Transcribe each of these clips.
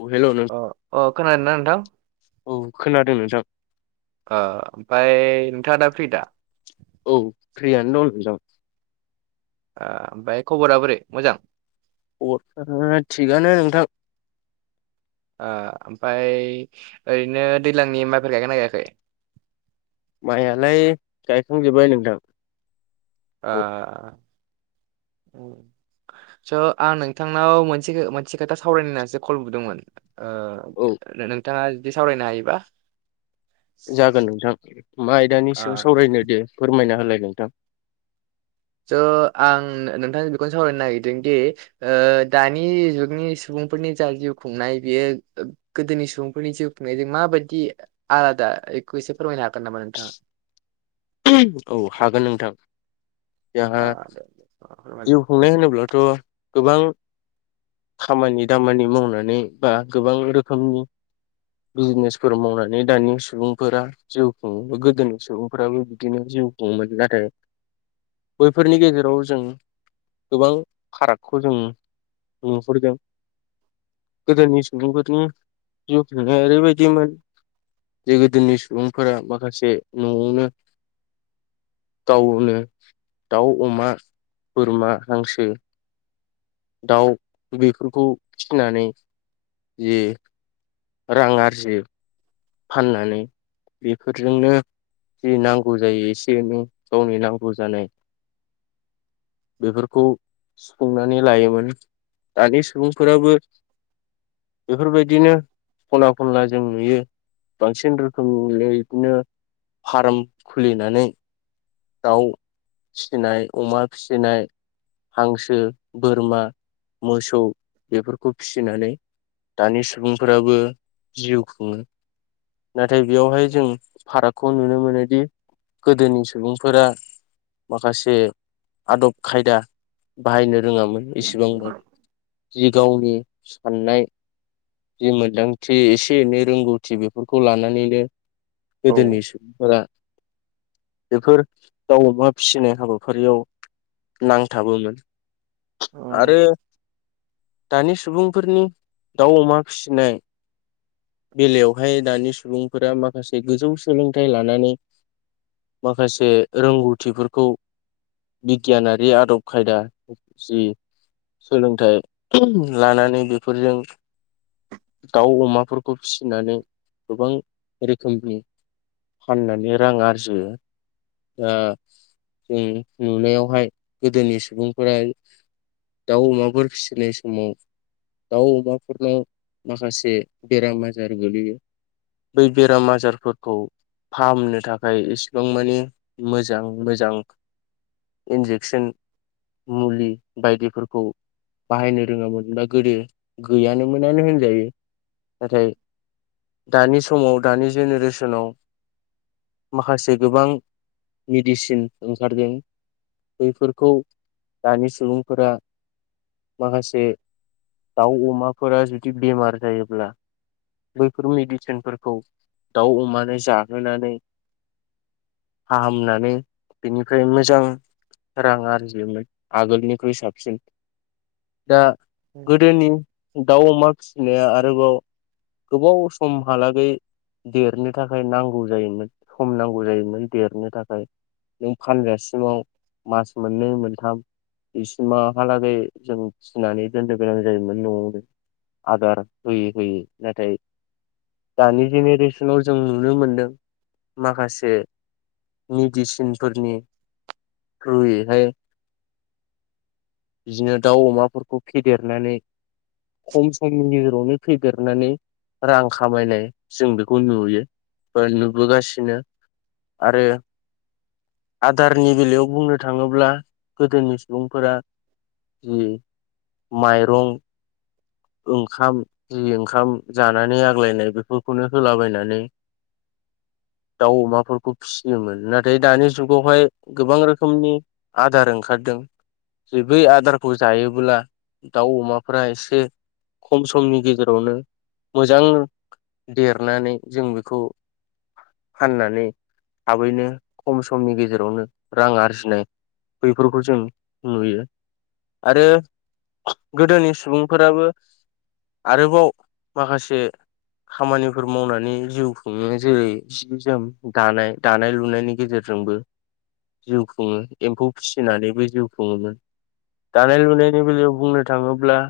औ हेल' नों अ' अ' खोनादों ना नोंथां? औ, खोनादों नोंथां। ओ ओमफाय नोंथाङा दा प्रि दा? औ, प्रिआनो दं नोंजां। आ ओमफाय खब'रा बोरै मोजां? खबरफ्रा थिगानो नोंथां। ओ ओमफाय ओरैनो दैलांनि माइफोर गायगोना गायाखै? माइयालाय गायखांजोब्बाय नोंथां। औ आ स' आं नोंथांनाव मोनसे खो मोनसे खोथा सावरायनोसो कल बुदोंमोन। ओ औ नोंथाङा जुदि सावरायनो हायोबा जागोन नोंथां, मा आयदानि ओ सायाव सावरायनो दे फोरमायना होलाय नोंथां। स' आं नोंथांजों बेखौनो सावरायनो नागिरदों दि ओ दानि जुगनि सुबुंफोरनि जा जिउ खुंनाय बियो ओ गोदोनि सुबुंफोरनि जिउ खुंनायजों माबायदि आलादा एखौ एसे फोरमायनो हागोन नामा नोंथाङा? औ हागोन नोंथां। जोंहा आ दे फोरमायलाय जिउ खुंनाय होनोब्लाथ' गोबां खामानि दामानि मावनानै बा गोबां रोखोमनि बिजनेसफोर मावनानै दानि सुबुंफोरा जिउ खुङो गोदोनि सुबुंफोराबो बि दिनो जिउ खुङोमोन नाथाय बैफोरनि गेजेराव जों गोबां फारागखौ जों नुहुरदों। गोदोनि सुबुंफोरनि जिउ खुंनाया ओरैबायदिमोन जे गोदोनि सुबुंफोरा माखासे न'आवनो गावनो दाउ, अमा, बोरमा, हांसो दाउ बेफोरखौ फिनानै जे रां आरजियो फान्नानै बेफोरजोंनो जि नांगौ जायो एसे एनै गावनि नांगौ जानाय बेफोरखौ सुफुंनानै लायोमोन। दानि सुबुंफोराबो बेफोरबायदिनो खना खनला जों नुयो बांसिन रोखोम [unintelligible] बिदिनो फार्म खुलिनानै, दाउ फिसिनाय, अमा फिसिनाय। हांसो, बोरमा, मोसौ बेफोरखौ फिसिनानै। दानि सुबुंफोराबो जिउ खुङो। नाथाय बेयावहाय जों फारागखौ नुनो मोनोदि गोदोनि सुबुं। फोरा माखासे आदब खायदा बाहायनो रोङामोन। एसेबांब जि गावनि साननाय जि मोन्दांथि एसे एनै रोंगौथि बेफोरखौ लानानैनो, औ गोदोनि सुबुंफोरा। बेफोर दाउ, अमा फिसिनाय हाबाफारियाव नांथाबोमोन। आरो। दानि सुबुंफोरनि दाउ -अमा फिसिनाय, बेलायावहाय दानि सुबुंफोरा माखासे गोजौ सोलोंथाइ लानानै, माखासे रोंगौथिफोरखौ, बिगियानारि आदब खायदा जि, सोलोंथाइ लानानै बेफोरजों, दाउ -अमाफोरखौ फिसिनानै गोबां रोखोमनि, फाननानै रां आरजियो। दा जों नुनायावहाय गोदोनि सुबुंफोरा, दाउ, अमाफोर फिसिनाय समाव, दाउ -अमाफोरनाव माखासे बेराम, आजार गोलैयो बै बेराम आजारफोरखौ फाहामनो थाखाय एसेबां मानि, मोजां मोजां इन्जेकसन, मुलि बायदिफोरखौ, बाहायनो रोङामोनब्ला गोदो गैयानोमोनानो होनजायो नाथाय। दानि समाव दानि जेनेरेसनाव माखासे गोबां, मेडिसिन ओंखारदों बैफोरखौ दानि सुबुंफोरा, माखासे दाउ अमाफोरा जुदि बेमार जायोब्ला। बैफोर मेडिसिनफोरखौ दाउ अमानो जाहोनानै, फाहामनानै बेनिफ्राय मोजां रां आरजियोमोन आगोलनिख्रुइ साबसिन दा, गोदोनि दाउ अमा फिसिनाया आरोबाव, गोबाव समहालागै देरनो थाखाय नांगौ जायोमोन सम नांगौ जायोमोन, देरनो थाखाय नों फानगासिमाव मास मोननै मोनथाम। बिसिमा हालागै जों फिनानै दोननो गोनां जायोमोन न'आवनो। आदार होयै-होयै नाथाय, दानि जेनेरेसनाव जों नुनो मोनदों माखासे मेडिसिनफोरनि थ्रुयैहाय, बिदिनो दाउ अमाफोरखौ फेदेरनानै, खम समनि गेजेरावनो फैदेरनानै, रां खामायनाय जों बेखौ नुयो बा नुबोगासिनो। आरो। आदारनि बेलायाव बुंनो थाङोब्ला गोदोनि सुबुंफोरा, जि माइरं ओंखाम जि ओंखाम जानानै आग्लायनाय बेफोरखौनो होलाबायनानै, दाउ, अमाफोरखौ फिसियोमोन नाथाय दानि जुगावहाय गोबां रोखोमनि, आदार ओंखारदों जे बै आदारखौ जायोब्ला दाउ अमाफोरा एसे, खम समनि गेजेरावनो मोजां, देरनानै जों बेखौ, फाननानै थाबैनो खम समनि गेजेरावनो रां आरजिनाय, बेफोरखौ जों नुयो। आरो गोदोनि सुबुंफोराबो आरोबाव माखासे खामानिफोर मावनानै जिउ खुङो। जेरै जि जोम दानाय दानाय लुनायनि गेजेर जोंबो जिउ खुङो। एम्फौ फिसिनानैबो जिउ खुङोमोन। दानाय लुनायनि बेलायाव बुंनो थाङोब्ला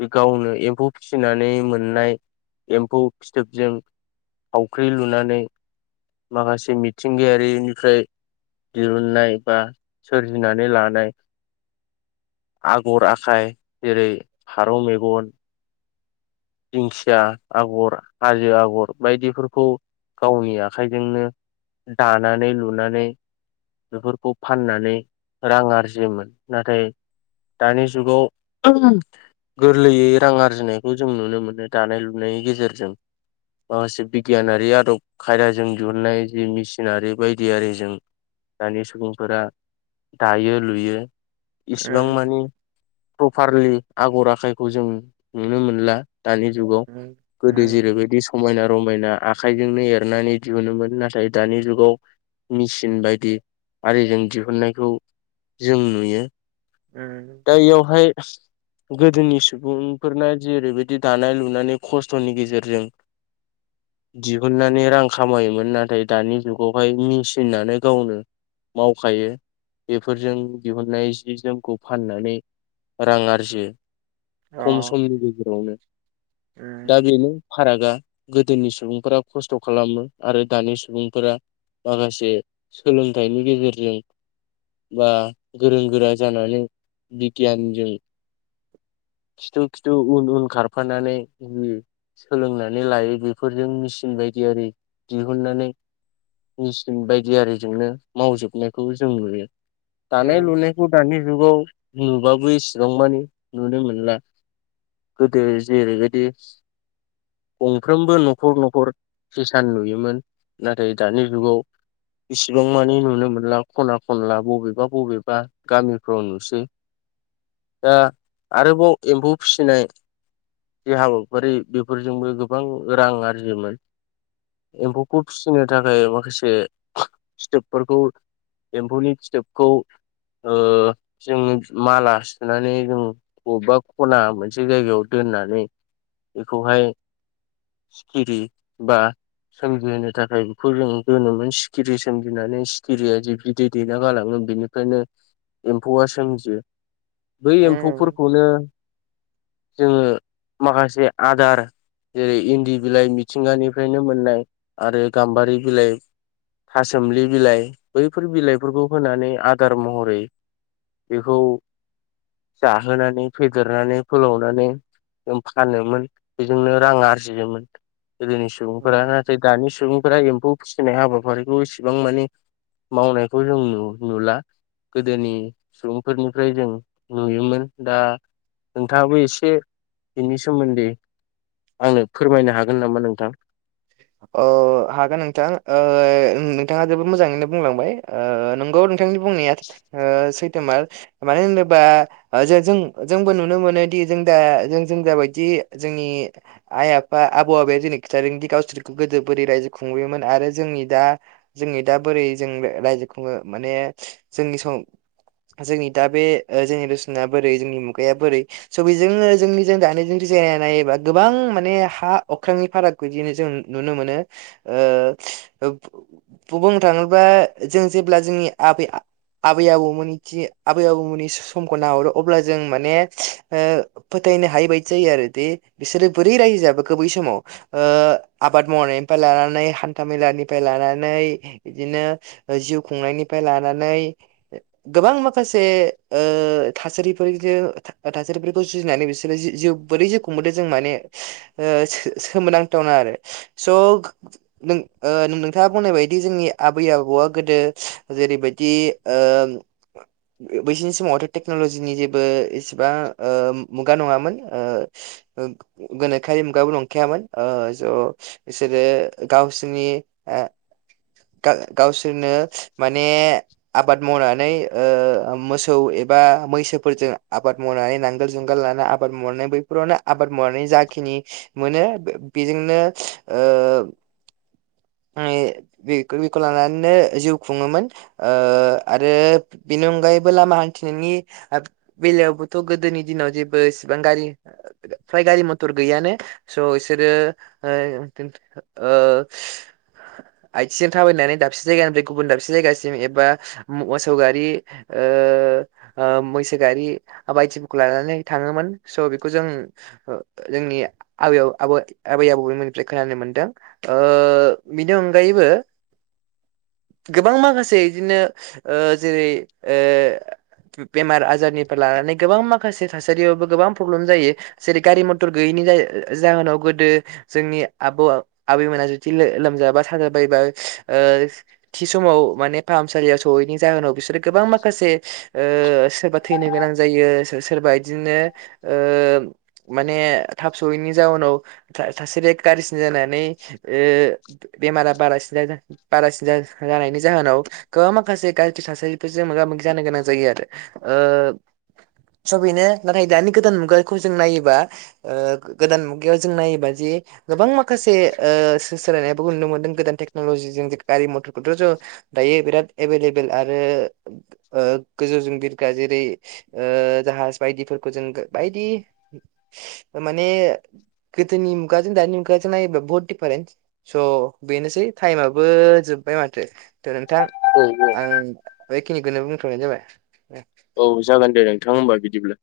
बे गावनो एम्फौ फिसिनानै मोननाय एम्फौ फिथोबजों थावख्रि लुनानै माखासे मिथिंगायारिनिफ्राय दिहुननाय बा सोरजिनानै लानाय आगर आखाइ जेरै फारौ मेगन दिंखिया आगर, हाजो आगर बायदिफोरखौ गावनि आखाइजोंनो दानानै लुनानै बेफोरखौ फाननानै रां आरजियोमोन। नाथाय दानि जुगाव [unintelligible] गोरलैयै रां आरजिनायखौ जों नुनो मोनो दानाय लुनायनि गेजेरजों। माखासे बिगियानारि आदब खायदाजों दिहुननाय जि मेसिनारि बायदि आरिजों दानि सुबुंफोरा दायो लुयो। इसिबां मानि प्रपारलि आगर आखाइखौ जों नुनो मोनला। दानि जुगाव गोदो जेरै बायदि समायना रमायना आखाइजोंनो एरनानै दिहुनोमोन। नाथाय दानि जुगाव मेचिन बायदि आरिजों दिहुननायखौ जों नुयो। उम। दा इयावहाय गोदोनि सुबुंफोरना जेरै बाय बिदि दानाय लुनानै खस्थ'नि गेजेरजों दिहुननानै रां खामायोमोन। नाथाय दानि जुगावहाय मेचिनानो गावनो मावखायो बेफोरजों दिहुननाय जि जोमखौ फाननानै रां आरजियो खम समनि गेजेरावनो। दा बेनो फारागा। गोदोनि सुबुंफोरा खस्थ' खालामो आरो दानि सुबुंफोरा माखासे सोलोंथाइनि गेजेरजों बा गोरों गोरा जानानै बिगियानजों खिथु खिथु उन उन खारफानानै उम सोलोंनानै लायो बेफोरजों मेसिन बायदि आरि दिहुननानै मेचिन बायदि आरिजोंनो मावजोबनायखौ जों नुयो। दानाय लुनायखौ दानि जुगाव नुबाबो एसेबां मानि नुनो मोन ला। गोदो जेरै बायदि गंफ्रोमबो न'खर न'खर हिसान नुयोमोन। नाथाय दानि जुगाव इसिबां मानि नुनो मोनला खना खनला बबेबा बबेबा गामिफ्राव नुसै। दा आरोबाव एम्फौ फिसिनाय जे हाबाफारि बेफोरजोंबो गोबां रां आरजियोमोन। एम्फौखौ फिसिनो थाखाय माखासे स्थोबफोरखौ एम्फौनि फिथोबखौ ओ जोङो माला सुनानै जों बबा खना मोनसे जायगायाव दोननानै बेखौहाय सिखिरि बा सोमजिहोनो थाखाय बेखौ जों दोनोमोन। सिखिरि सोमजिनानै सिखिरिया जि बिदै दैना गालाङो बेनि फ्रायनो एम्फौआ सोमजियो। बै एम्फौफोरखौनो जोङो माखासे आदार जेरै इन्दि बिलाइ मिथिंगानिफ्रायनो मोननाय आरो गाम्बारि बिलाइ था सोमलि बिलाइ बैफोर बिलाइफोरखौ होनानै आदार महरै बेखौ जाहोनानै फेदेरनानै फोलावनानै जों फानोमोन बेजोंनो रां आरजियोमोन। गोदोनि सुबुंफोरा ओ नाथाय दानि सुबुंफोरा एम्फौ फिसिनाय हाबाफारिखौ इसेबां माने मावनायखौ जों नु नुला। गोदोनि सुबुंफोरनिफ्राय जों नुयोमोन दा नोंथाङाबो एसे बेनि सोमोन्दै आंनो फोरमायनो हागोन नामा नोंथां? अ हागोन नोंथां। ओ ओं नोंथाङा जोबोद मोजाङैनो बुंलांबाय। नंगौ नोंथांनि बुंनाया सैथोमार मानो होनोबा जे जों जोंबो नुनो मोनोदि जों दा जों जों जाबायदि जोंनि आइ आफा आबौ आबौया दि खिथादोंदि गावसोरखौ गोदो बोरै रायजो खुंबोयोमोन आरो जोंनि दा जोंनि दा बोरै जों रायजो खुङो माने जोंनि सम जोंनि दा बे जेनेरेसना बोरै जोंनि मुगाया बोरै स' बेजोंनो जोंनिजों दानि जों रिजायना नायोबा गोबां माने हा अख्रांनि फाराग बिदिनो जों नुनो मोनो ओ बुंनो थाङोब्ला जों जेब्ला जोंनि आबै आबै आबौमोननि आबै आबौमोननि समखौ नाहरो अब्ला जों माने ओ फोथायनो हायि बायदि जायो आरो दि बिसोरो बोरै रायजो जाबोखो बै समाव। ओ आबाद मावनायनिफ्राय लानानै हान्थामेलानिफ्राय लानानै। बिदिनो जिउ खुंनायनिफ्राय लानानै गोबां माखासे ओ थासारिफोरजों दा थासारिफोरखौ जुजिनानै बिसोरो जि जिउ बोरै जिउखुंबोदों जों माने ओ सोमोनांथावना आरो स' नों ओ नोंथाङा बुंनाय बायदि जोंनि आबै आबौआ गोदो जेरैबायदि ओ बैसिनि समावथ' टेक्नलजिनि जेबो एसेबां ओ मुगा नङामोन ओ गोनोखोयारि मुगाबो नंखायामोन ओ स' बिसोरो गावसिनि गाव गावसोरनो माने आबाद मावनानै ओ मोसौ एबा मैसोफोरजों आबाद मावनानै नांगोल जुंगाल लाना आबाद आबाद मावनानै बैफोरावनो आबाद मावनानै जाखिनि मोनो बे बेजोंनो ओ माने बेखौ लानानैनो जिउ खुङोमोन। ओ आरो बेनि अनगायैबो लामा हान्थिनायनि बेलायावबोथ' गोदोनि दिनाव जेबो इसेबां गारि फ्राय गारि मथर गैयानो स' इसोरो ओमफ्राय ओ आथिंजों थाबायनानै दाबसे जायगानिफ्राय गुबुन दाबसे जायगासिम एबा मोसौ गारि ओ ओ मैसो गारि बायदिफोरखौ लानानै थाङोमोन स' बेखौ जों जोंनि आबै आबौ आबो आबै आबौनि निफ्राय खोनानो मोनदों। ओ बिनि अनगायैबो गोबां माखासे बिदिनो ओ जेरै ओ बेमार आजारनिफ्राय लानानै गोबां माखासे थासारियावबो गोबां प्रब्लेम जायो। जेरै गारि मथर गैयैनि जा जाहोनाव गोदो जोंनि आबौ आबैमोना जुदि लोमजाबा साजाबायबा ओ थि समाव माने फाहामसालियाव सौहैयिनि जाहोनाव बिसोरो गोबां माखासे सोरबा थैनो गोनां जायो सोरबा बिदिनो ओ माने थाब सहैयिनि जाहोनाव थासारिआ गाज्रिसिन जानानै ओ बेमारा बारासिन जागोन। बारासिन जानायनि जाहोनाव गोबां माखासे गाज्रि थासारिफोरजों मोगा मोगि जानो गोनां जायो आरो। ओ स बेनो नाथाय दानि गोदान मुगा खौ जों नायोबा ओ गोदान मुगायाव जों नायोबा जे गोबां माखा माखासे ओ सो सोलायनायखौ नुनो मोनदों गोदान टेक्न'लजिजों गारि मथरखौथ' जों दायो बिराद एभेलेबोेल आरो ओ गोजौजों बिरग्रा जेरै ओ जाहाज बायदिफोरखौ जों बायदि माने गोदोनि दानि बहुत दिफारेन्स स' बेनोसै टाइमाबो जोब्बाय माथो नोंथां औ औ आं बेखिनिखौनो बुंथ'नाय जाबाय। औ जागोन दे नोंथां होमबा बिदिब्लाए।